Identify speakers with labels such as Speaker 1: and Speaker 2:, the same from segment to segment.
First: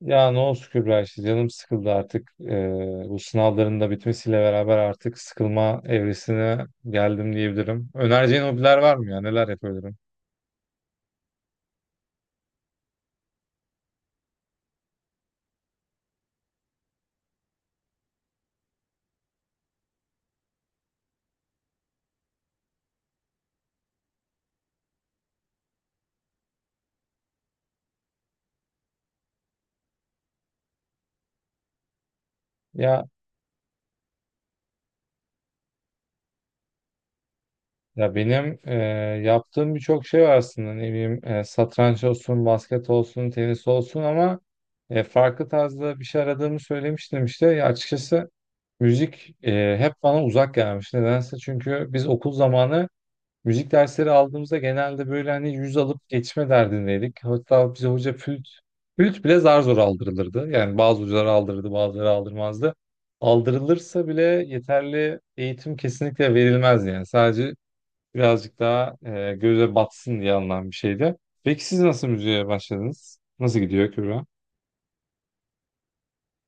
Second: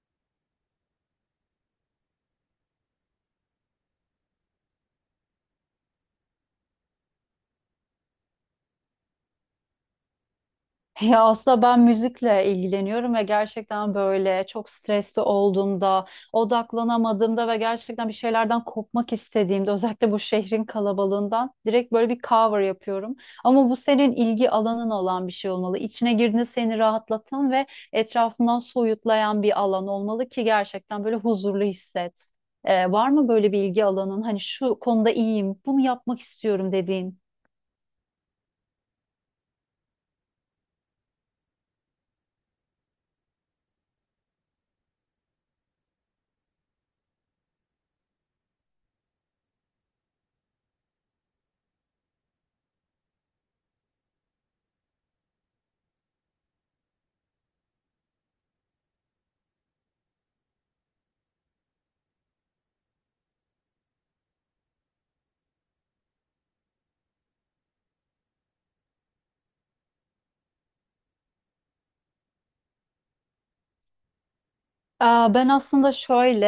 Speaker 1: Ya ne olsun Kübra işte canım sıkıldı artık. Bu sınavların da bitmesiyle beraber artık sıkılma evresine geldim diyebilirim. Önereceğin hobiler var mı ya? Neler yapabilirim?
Speaker 2: Ya aslında ben müzikle ilgileniyorum ve gerçekten böyle çok stresli olduğumda, odaklanamadığımda ve gerçekten bir şeylerden kopmak istediğimde, özellikle bu şehrin kalabalığından direkt böyle bir cover yapıyorum. Ama bu senin ilgi alanın olan bir şey olmalı. İçine girdiğinde seni rahatlatan ve etrafından soyutlayan bir alan olmalı ki gerçekten böyle huzurlu hisset. Ee,
Speaker 1: Ya
Speaker 2: var mı böyle bir ilgi alanın? Hani şu konuda iyiyim, bunu yapmak istiyorum dediğin?
Speaker 1: ya benim yaptığım birçok şey var aslında. Ne bileyim satranç olsun, basket olsun, tenis olsun ama farklı tarzda bir şey aradığımı söylemiştim işte. Ya açıkçası müzik hep bana uzak gelmiş. Nedense, çünkü biz okul zamanı müzik dersleri aldığımızda genelde böyle hani 100 alıp geçme derdindeydik. Hatta bize hoca flüt bile zar zor aldırılırdı. Yani bazı hocalar aldırırdı, bazıları aldırmazdı. Aldırılırsa bile yeterli eğitim kesinlikle verilmez yani. Sadece birazcık daha göze batsın diye alınan bir şeydi. Peki siz nasıl müziğe başladınız? Nasıl gidiyor Kübra?
Speaker 2: Aa, ben aslında şöyle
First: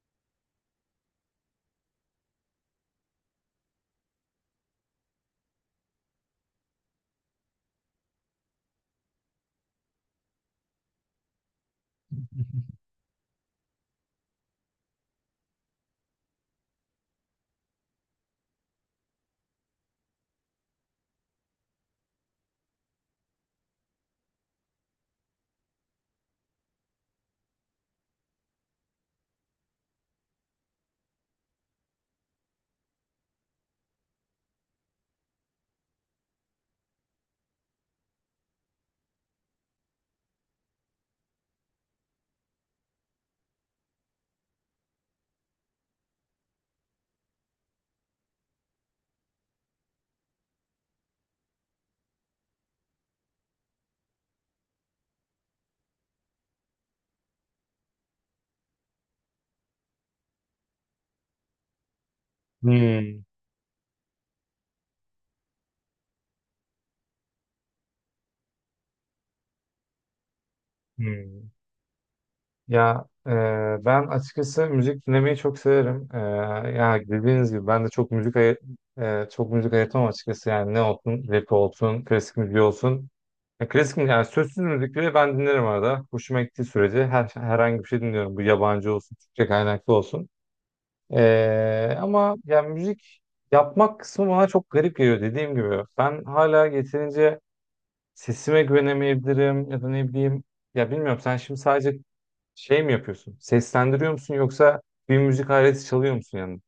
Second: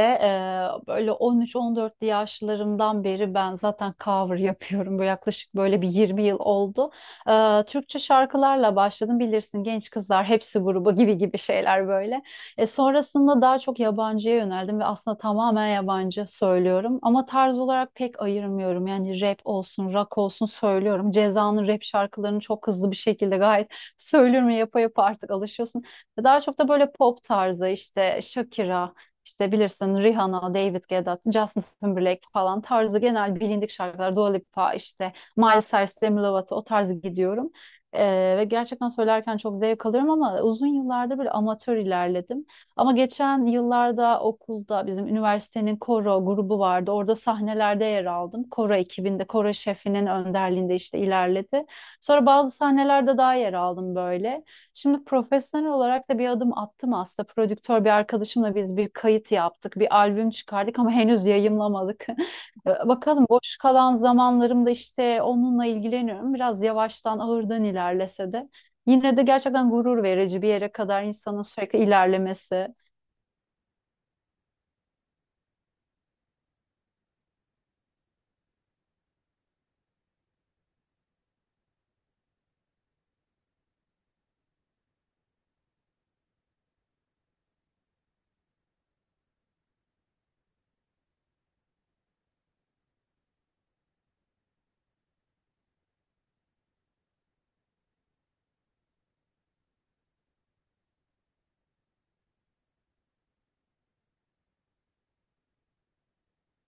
Speaker 2: böyle 13-14 yaşlarımdan beri ben zaten cover yapıyorum. Bu yaklaşık böyle bir 20 yıl oldu. Türkçe şarkılarla başladım, bilirsin, genç kızlar hepsi grubu gibi gibi şeyler böyle. Sonrasında daha çok yabancıya yöneldim ve aslında tamamen yabancı söylüyorum. Ama tarz olarak pek ayırmıyorum. Yani rap olsun, rock olsun söylüyorum. Ceza'nın rap şarkılarını çok hızlı bir şekilde gayet söylüyorum. Yapa yapa artık alışıyorsun. Daha çok da böyle pop tarzı işte Shakira, işte bilirsin Rihanna, David Guetta, Justin Timberlake falan tarzı genel bilindik şarkılar. Dua Lipa işte Miles Cyrus, Demi Lovato o tarzı gidiyorum. Ve gerçekten söylerken çok zevk alıyorum ama uzun yıllardır böyle amatör ilerledim. Ama geçen yıllarda okulda bizim üniversitenin koro grubu vardı. Orada sahnelerde yer aldım. Koro ekibinde, koro şefinin önderliğinde işte ilerledi. Sonra bazı sahnelerde daha yer aldım böyle. Şimdi profesyonel olarak da bir adım attım aslında. Prodüktör bir arkadaşımla biz bir kayıt yaptık, bir albüm çıkardık ama henüz yayımlamadık.
Speaker 1: Hmm,
Speaker 2: Bakalım, boş kalan zamanlarımda işte onunla ilgileniyorum. Biraz yavaştan ağırdan ilerlese de. Yine de gerçekten gurur verici bir yere kadar insanın
Speaker 1: hmm.
Speaker 2: sürekli ilerlemesi.
Speaker 1: Ya ben açıkçası müzik dinlemeyi çok severim. E, ya dediğiniz gibi ben de çok çok müzik ayırtamam açıkçası. Yani ne olsun, rap olsun, klasik müzik olsun. Ya yani sözsüz müzik bile ben dinlerim arada. Hoşuma gittiği sürece herhangi bir şey dinliyorum. Bu yabancı olsun, Türkçe kaynaklı olsun. E, ama yani müzik yapmak kısmı bana çok garip geliyor dediğim gibi. Ben hala yeterince sesime güvenemeyebilirim ya da ne bileyim. Ya bilmiyorum sen şimdi sadece şey mi yapıyorsun? Seslendiriyor musun yoksa bir müzik aleti çalıyor musun yanında?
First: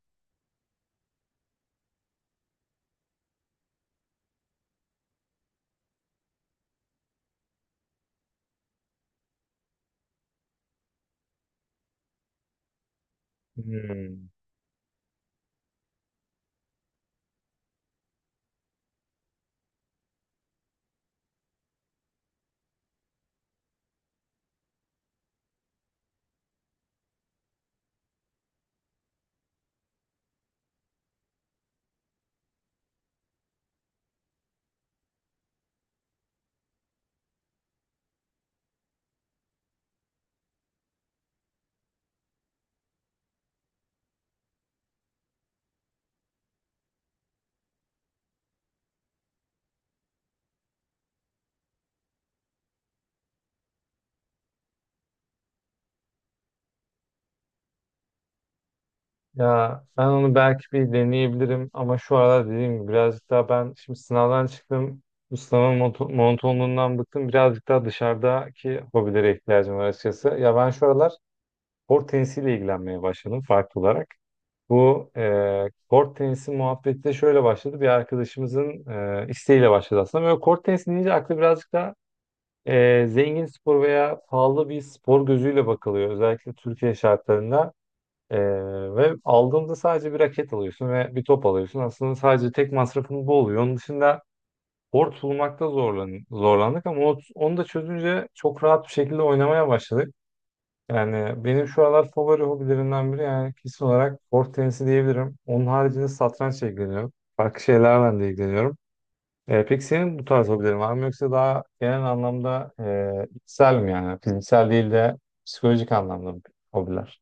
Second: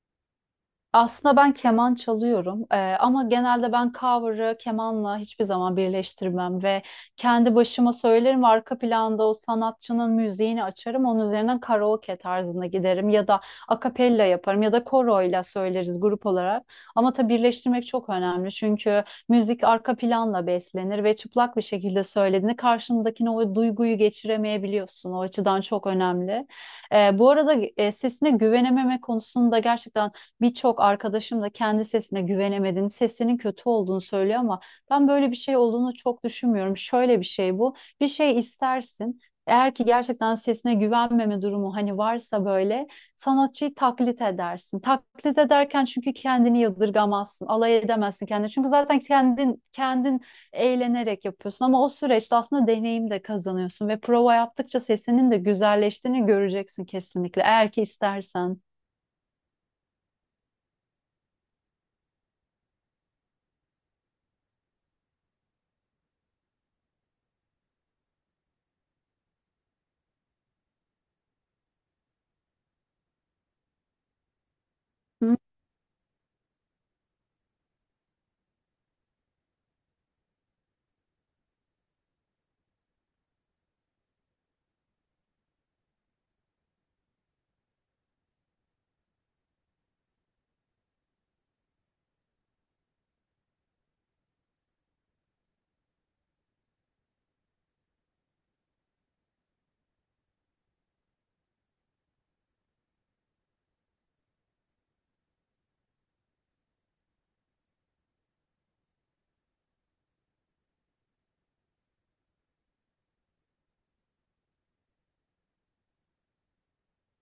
Speaker 2: Aslında ben keman çalıyorum, ama genelde ben cover'ı kemanla hiçbir zaman birleştirmem ve kendi başıma söylerim ve arka planda o sanatçının müziğini açarım, onun üzerinden karaoke tarzında giderim ya da akapella
Speaker 1: Hmm.
Speaker 2: yaparım ya da koroyla söyleriz grup olarak. Ama tabii birleştirmek çok önemli, çünkü müzik arka planla beslenir ve çıplak bir şekilde söylediğinde karşındakine o duyguyu geçiremeyebiliyorsun, o açıdan çok önemli. Bu arada sesine güvenememe konusunda gerçekten birçok arkadaşım da kendi sesine güvenemediğini, sesinin kötü olduğunu söylüyor ama ben böyle bir şey olduğunu çok düşünmüyorum. Şöyle bir şey bu. Bir şey istersin. Eğer ki gerçekten sesine güvenmeme durumu hani varsa böyle sanatçıyı taklit edersin. Taklit ederken çünkü kendini yadırgamazsın, alay edemezsin kendini. Çünkü zaten kendin eğlenerek yapıyorsun ama o süreçte aslında deneyim de kazanıyorsun ve prova yaptıkça sesinin de güzelleştiğini göreceksin kesinlikle, eğer ki istersen.
Speaker 1: Ya ben onu belki bir deneyebilirim ama şu aralar dediğim gibi birazcık daha ben şimdi sınavdan çıktım. Bu sınavın monotonluğundan bıktım. Birazcık daha dışarıdaki hobilere ihtiyacım var açıkçası. Ya ben şu aralar kort tenisiyle ilgilenmeye başladım farklı olarak. Bu kort tenisi muhabbeti de şöyle başladı. Bir arkadaşımızın isteğiyle başladı aslında. Böyle kort tenisi deyince aklı birazcık da zengin spor veya pahalı bir spor gözüyle bakılıyor. Özellikle Türkiye şartlarında. E, Ve aldığımda sadece bir raket alıyorsun ve bir top alıyorsun. Aslında sadece tek masrafın bu oluyor. Onun dışında kort bulmakta zorlandık ama onu da çözünce çok rahat bir şekilde oynamaya başladık. Yani benim şu aralar favori hobilerimden biri yani kesin olarak kort tenisi diyebilirim. Onun haricinde satrançla ilgileniyorum. Farklı şeylerle de ilgileniyorum. E, peki senin bu tarz hobilerin var mı, yoksa daha genel anlamda içsel mi, yani fiziksel değil de psikolojik anlamda hobiler?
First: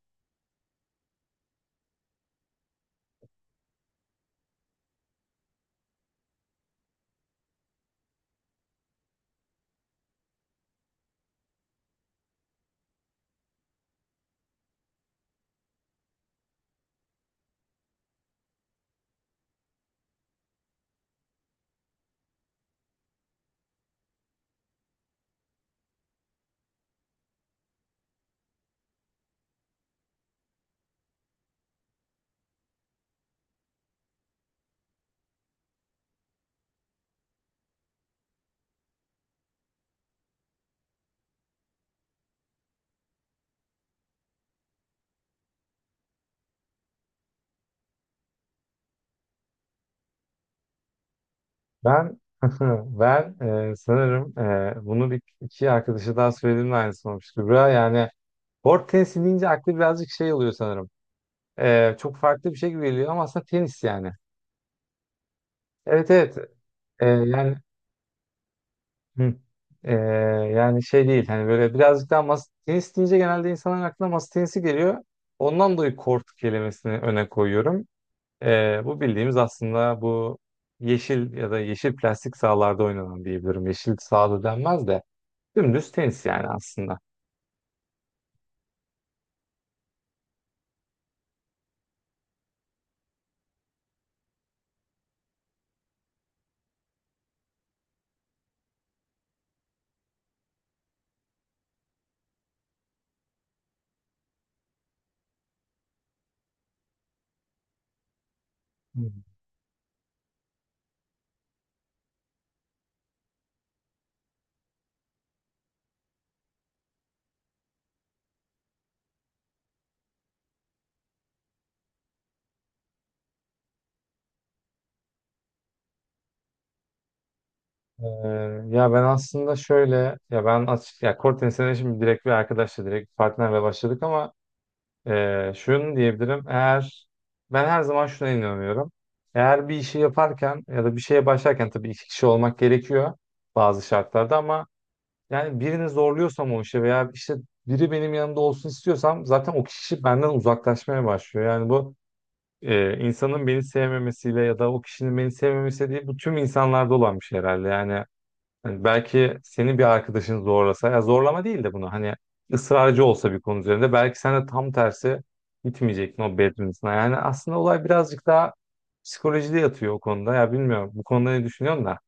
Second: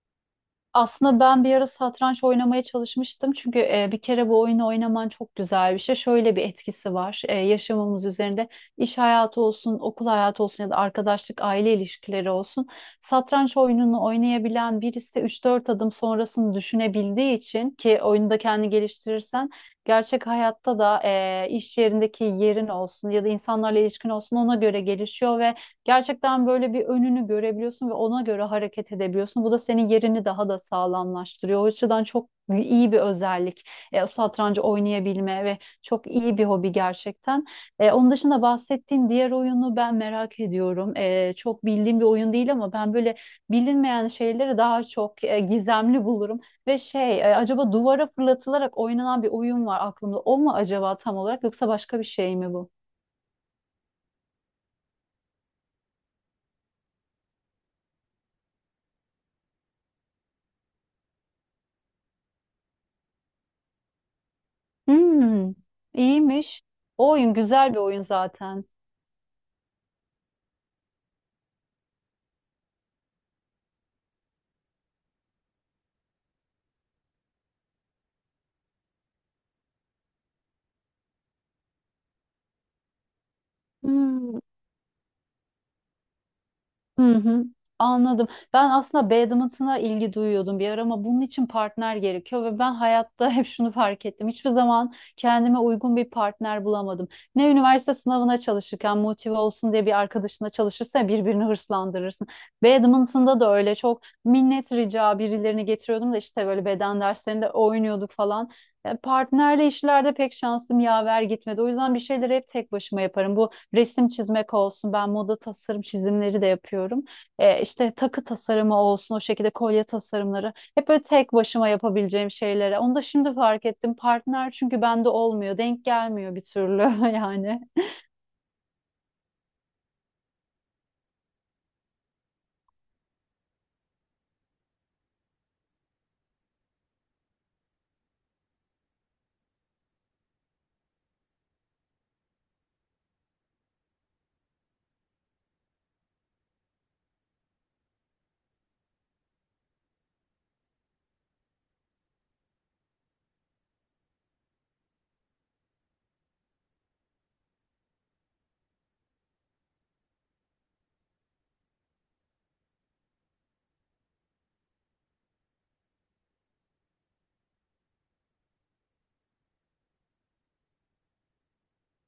Speaker 2: Aslında ben bir ara satranç oynamaya çalışmıştım. Çünkü bir kere bu oyunu oynaman çok güzel bir şey. Şöyle bir etkisi var. Yaşamımız üzerinde iş hayatı olsun, okul hayatı olsun ya da arkadaşlık, aile ilişkileri olsun. Satranç oyununu oynayabilen birisi üç dört adım sonrasını düşünebildiği için, ki oyunda kendi geliştirirsen gerçek hayatta da iş yerindeki yerin olsun ya da insanlarla ilişkin olsun ona göre gelişiyor. Gerçekten böyle bir önünü görebiliyorsun ve ona göre hareket edebiliyorsun. Bu da senin yerini daha da sağlamlaştırıyor. O açıdan çok iyi bir özellik. O satrancı oynayabilme ve çok iyi bir hobi gerçekten. Onun dışında bahsettiğin diğer oyunu ben merak ediyorum. Çok bildiğim bir oyun değil ama ben böyle bilinmeyen şeyleri daha çok gizemli bulurum. Ve şey, acaba duvara fırlatılarak oynanan bir oyun var aklımda. O mu acaba tam olarak, yoksa başka bir
Speaker 1: Ben
Speaker 2: şey mi bu?
Speaker 1: ben sanırım bunu bir iki arkadaşa daha söylediğimde aynısı olmuştu. Kübra yani board tenisi deyince aklı birazcık şey oluyor sanırım. E, çok farklı bir şey gibi geliyor ama aslında tenis yani.
Speaker 2: Hmm,
Speaker 1: Evet, evet.
Speaker 2: iyiymiş.
Speaker 1: E,
Speaker 2: O oyun
Speaker 1: yani
Speaker 2: güzel bir oyun zaten.
Speaker 1: hı. E, yani şey değil hani böyle birazcık daha masa tenis deyince genelde insanların aklına masa tenisi geliyor. Ondan dolayı kort kelimesini öne koyuyorum. E, bu bildiğimiz aslında bu yeşil ya da yeşil plastik sahalarda oynanan diyebilirim. Yeşil
Speaker 2: Hmm.
Speaker 1: sahada denmez de. Dümdüz tenis yani aslında.
Speaker 2: Hı hı, anladım. Ben aslında badminton'a ilgi duyuyordum bir ara ama bunun için partner gerekiyor ve ben hayatta hep şunu fark ettim. Hiçbir zaman kendime uygun bir partner bulamadım. Ne üniversite sınavına çalışırken motive olsun diye bir arkadaşına çalışırsa birbirini hırslandırırsın. Badminton'da da öyle, çok minnet rica birilerini getiriyordum da işte böyle beden derslerinde oynuyorduk falan.
Speaker 1: Hmm.
Speaker 2: Partnerle işlerde pek şansım yaver gitmedi. O yüzden bir şeyleri hep tek başıma yaparım. Bu resim çizmek olsun. Ben moda tasarım çizimleri de yapıyorum. İşte takı tasarımı olsun, o şekilde kolye tasarımları. Hep böyle tek başıma yapabileceğim şeylere. Onu da şimdi fark ettim. Partner çünkü bende olmuyor. Denk gelmiyor bir türlü, yani.
Speaker 1: Ee, Ya ben aslında şöyle, ya ben açık ya kort tenisine şimdi direkt bir arkadaşla direkt partnerle başladık ama şunu diyebilirim, eğer ben her zaman şuna inanıyorum: eğer bir işi yaparken ya da bir şeye başlarken tabii iki kişi olmak gerekiyor bazı şartlarda, ama yani birini zorluyorsam o işe veya işte biri benim yanımda olsun istiyorsam zaten o kişi benden uzaklaşmaya başlıyor. Yani bu insanın beni sevmemesiyle ya da o kişinin beni sevmemesi değil, bu tüm insanlarda olan bir şey herhalde. Yani hani belki senin bir arkadaşın zorlasa, ya zorlama değil de bunu hani ısrarcı olsa bir konu üzerinde, belki sen de tam tersi gitmeyecektin o bedrinizine. Yani aslında olay birazcık daha psikolojide yatıyor o konuda. Ya bilmiyorum bu konuda ne düşünüyorsun da.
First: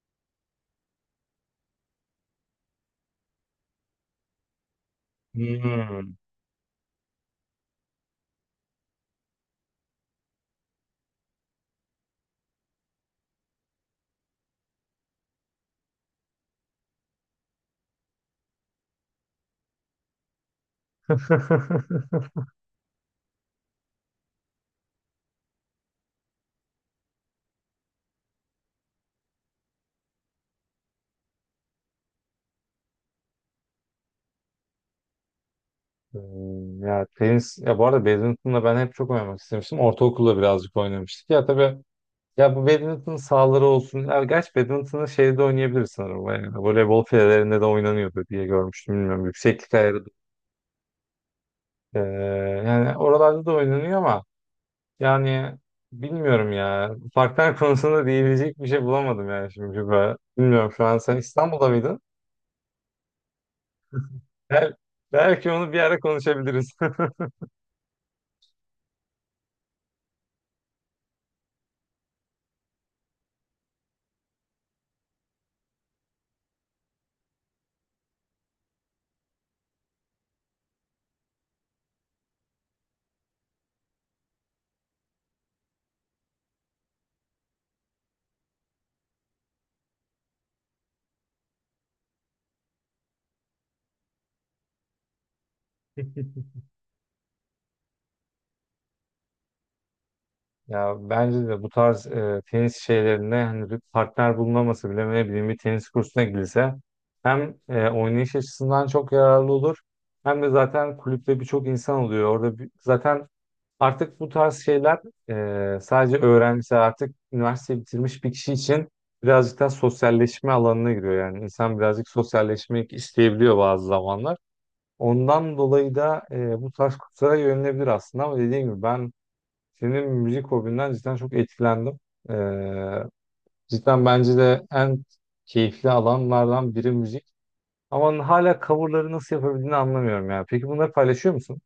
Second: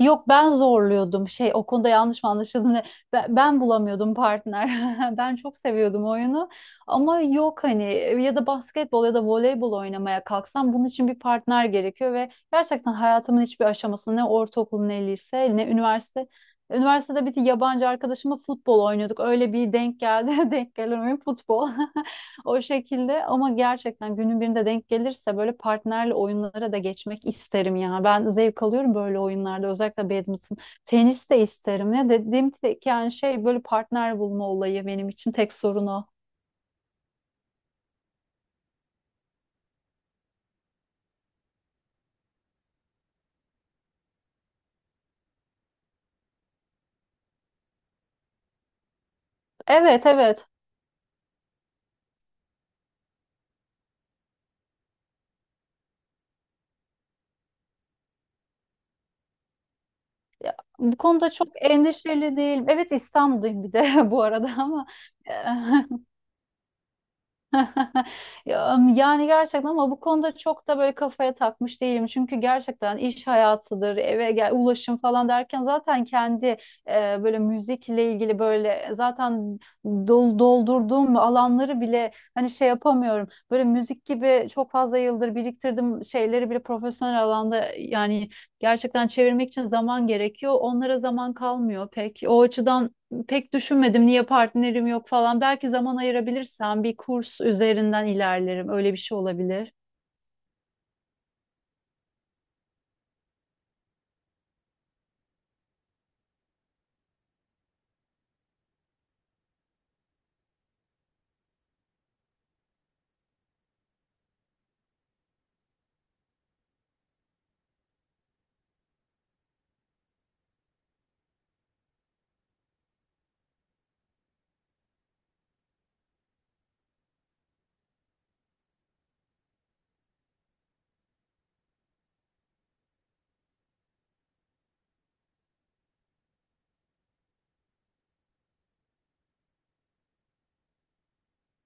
Speaker 2: Yok, ben zorluyordum şey o konuda, yanlış mı anlaşıldı ne? Ben bulamıyordum partner, ben çok seviyordum
Speaker 1: Hmm.
Speaker 2: oyunu ama yok hani, ya da basketbol ya da voleybol oynamaya kalksam bunun için bir partner gerekiyor ve gerçekten hayatımın hiçbir aşamasında, ne ortaokul ne lise ne üniversite. Üniversitede bir yabancı arkadaşımla futbol oynuyorduk, öyle bir denk geldi. Denk gelen oyun futbol. O şekilde. Ama gerçekten günün birinde denk gelirse böyle partnerle oyunlara da geçmek isterim ya. Ben zevk alıyorum böyle oyunlarda, özellikle badminton. Tenis de isterim ya. Dediğim tek yani şey böyle partner bulma olayı, benim için tek sorun o.
Speaker 1: Hmm, ya tenis, ya bu arada badminton'la ben hep çok oynamak istemiştim. Ortaokulda birazcık oynamıştık. Ya tabii, ya bu badminton sahaları olsun. Ya gerçi badminton'ı şeyde oynayabilir sanırım. Yani voleybol filelerinde de oynanıyordu diye görmüştüm. Bilmiyorum. Yükseklik ayarı.
Speaker 2: Evet, evet.
Speaker 1: Ee, Yani oralarda da oynanıyor ama yani bilmiyorum ya. Parklar konusunda diyebilecek bir şey bulamadım yani şimdi. Bilmiyorum, şu
Speaker 2: Bu
Speaker 1: an sen
Speaker 2: konuda çok
Speaker 1: İstanbul'da mıydın?
Speaker 2: endişeli değilim. Evet, İstanbul'dayım bir de bu arada,
Speaker 1: Bel
Speaker 2: ama.
Speaker 1: belki onu bir ara konuşabiliriz.
Speaker 2: Ya, yani gerçekten, ama bu konuda çok da böyle kafaya takmış değilim. Çünkü gerçekten iş hayatıdır, eve gel, ulaşım falan derken zaten kendi böyle müzikle ilgili böyle zaten doldurduğum alanları bile hani şey yapamıyorum. Böyle müzik gibi çok fazla yıldır biriktirdim şeyleri bile profesyonel alanda yani gerçekten çevirmek için zaman gerekiyor. Onlara zaman kalmıyor pek. O açıdan pek düşünmedim niye partnerim yok falan. Belki zaman ayırabilirsem bir kurs üzerinden ilerlerim. Öyle bir şey olabilir.
Speaker 1: Ya bence de bu tarz tenis şeylerinde hani bir partner bulunaması bile, ne bileyim, bir tenis kursuna gidilse hem oynayış açısından çok yararlı olur, hem de zaten kulüpte birçok insan oluyor. Orada zaten artık bu tarz şeyler sadece öğrenci, artık üniversite bitirmiş bir kişi için birazcık daha sosyalleşme alanına giriyor. Yani insan birazcık sosyalleşmek isteyebiliyor bazı zamanlar. Ondan dolayı da bu tarz kurslara yönelebilir aslında, ama dediğim gibi ben senin müzik hobinden cidden çok etkilendim. Ee, Cidden bence de en keyifli alanlardan biri müzik. Ama hala coverları nasıl yapabildiğini anlamıyorum ya. Peki bunları paylaşıyor musun?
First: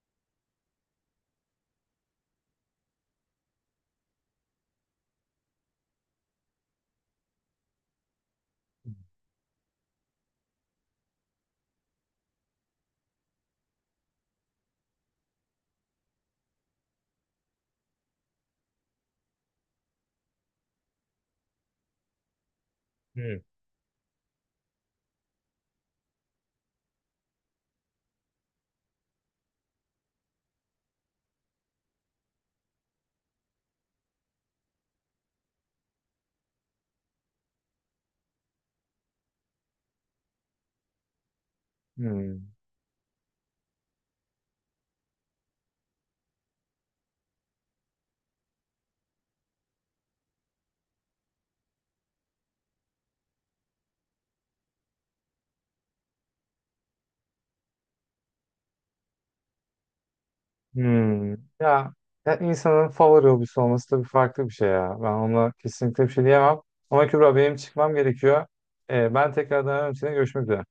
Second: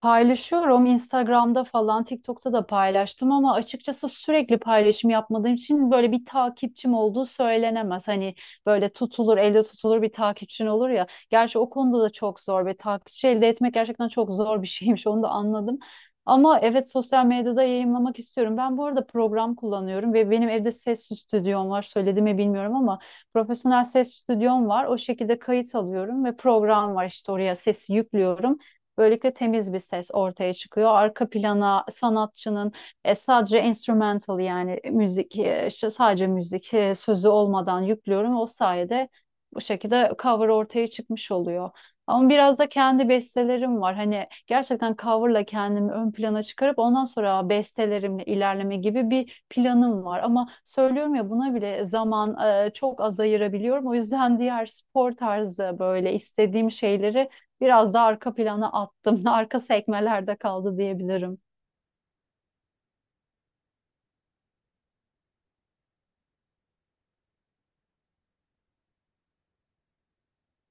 Speaker 2: Paylaşıyorum Instagram'da falan, TikTok'ta da paylaştım ama açıkçası sürekli paylaşım yapmadığım için böyle bir takipçim olduğu söylenemez. Hani böyle tutulur, elde tutulur bir takipçin olur ya. Gerçi o konuda da çok zor ve takipçi elde etmek gerçekten çok zor bir şeymiş, onu da anladım. Ama evet, sosyal medyada yayınlamak istiyorum. Ben bu arada program kullanıyorum ve benim evde ses stüdyom var. Söyledi mi bilmiyorum ama
Speaker 1: Hmm.
Speaker 2: profesyonel ses stüdyom var. O şekilde kayıt alıyorum ve program var, işte oraya sesi yüklüyorum. Böylelikle temiz bir ses ortaya çıkıyor. Arka plana sanatçının sadece instrumental, yani müzik, işte sadece müzik, sözü olmadan yüklüyorum. O sayede bu şekilde cover ortaya çıkmış oluyor. Ama
Speaker 1: Hmm.
Speaker 2: biraz da kendi bestelerim var. Hani gerçekten coverla kendimi ön plana çıkarıp ondan sonra bestelerimle ilerleme gibi bir planım var. Ama söylüyorum ya, buna bile zaman çok az ayırabiliyorum. O yüzden diğer spor tarzı böyle istediğim şeyleri biraz da arka plana attım. Arka sekmelerde kaldı
Speaker 1: Hmm.
Speaker 2: diyebilirim.
Speaker 1: Ya, ya insanın favori hobisi olması tabii farklı bir şey ya. Ben ona kesinlikle bir şey diyemem. Ama Kübra benim çıkmam gerekiyor. Ben tekrardan, önemli, görüşmek üzere.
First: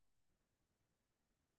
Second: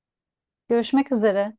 Speaker 2: Görüşmek üzere.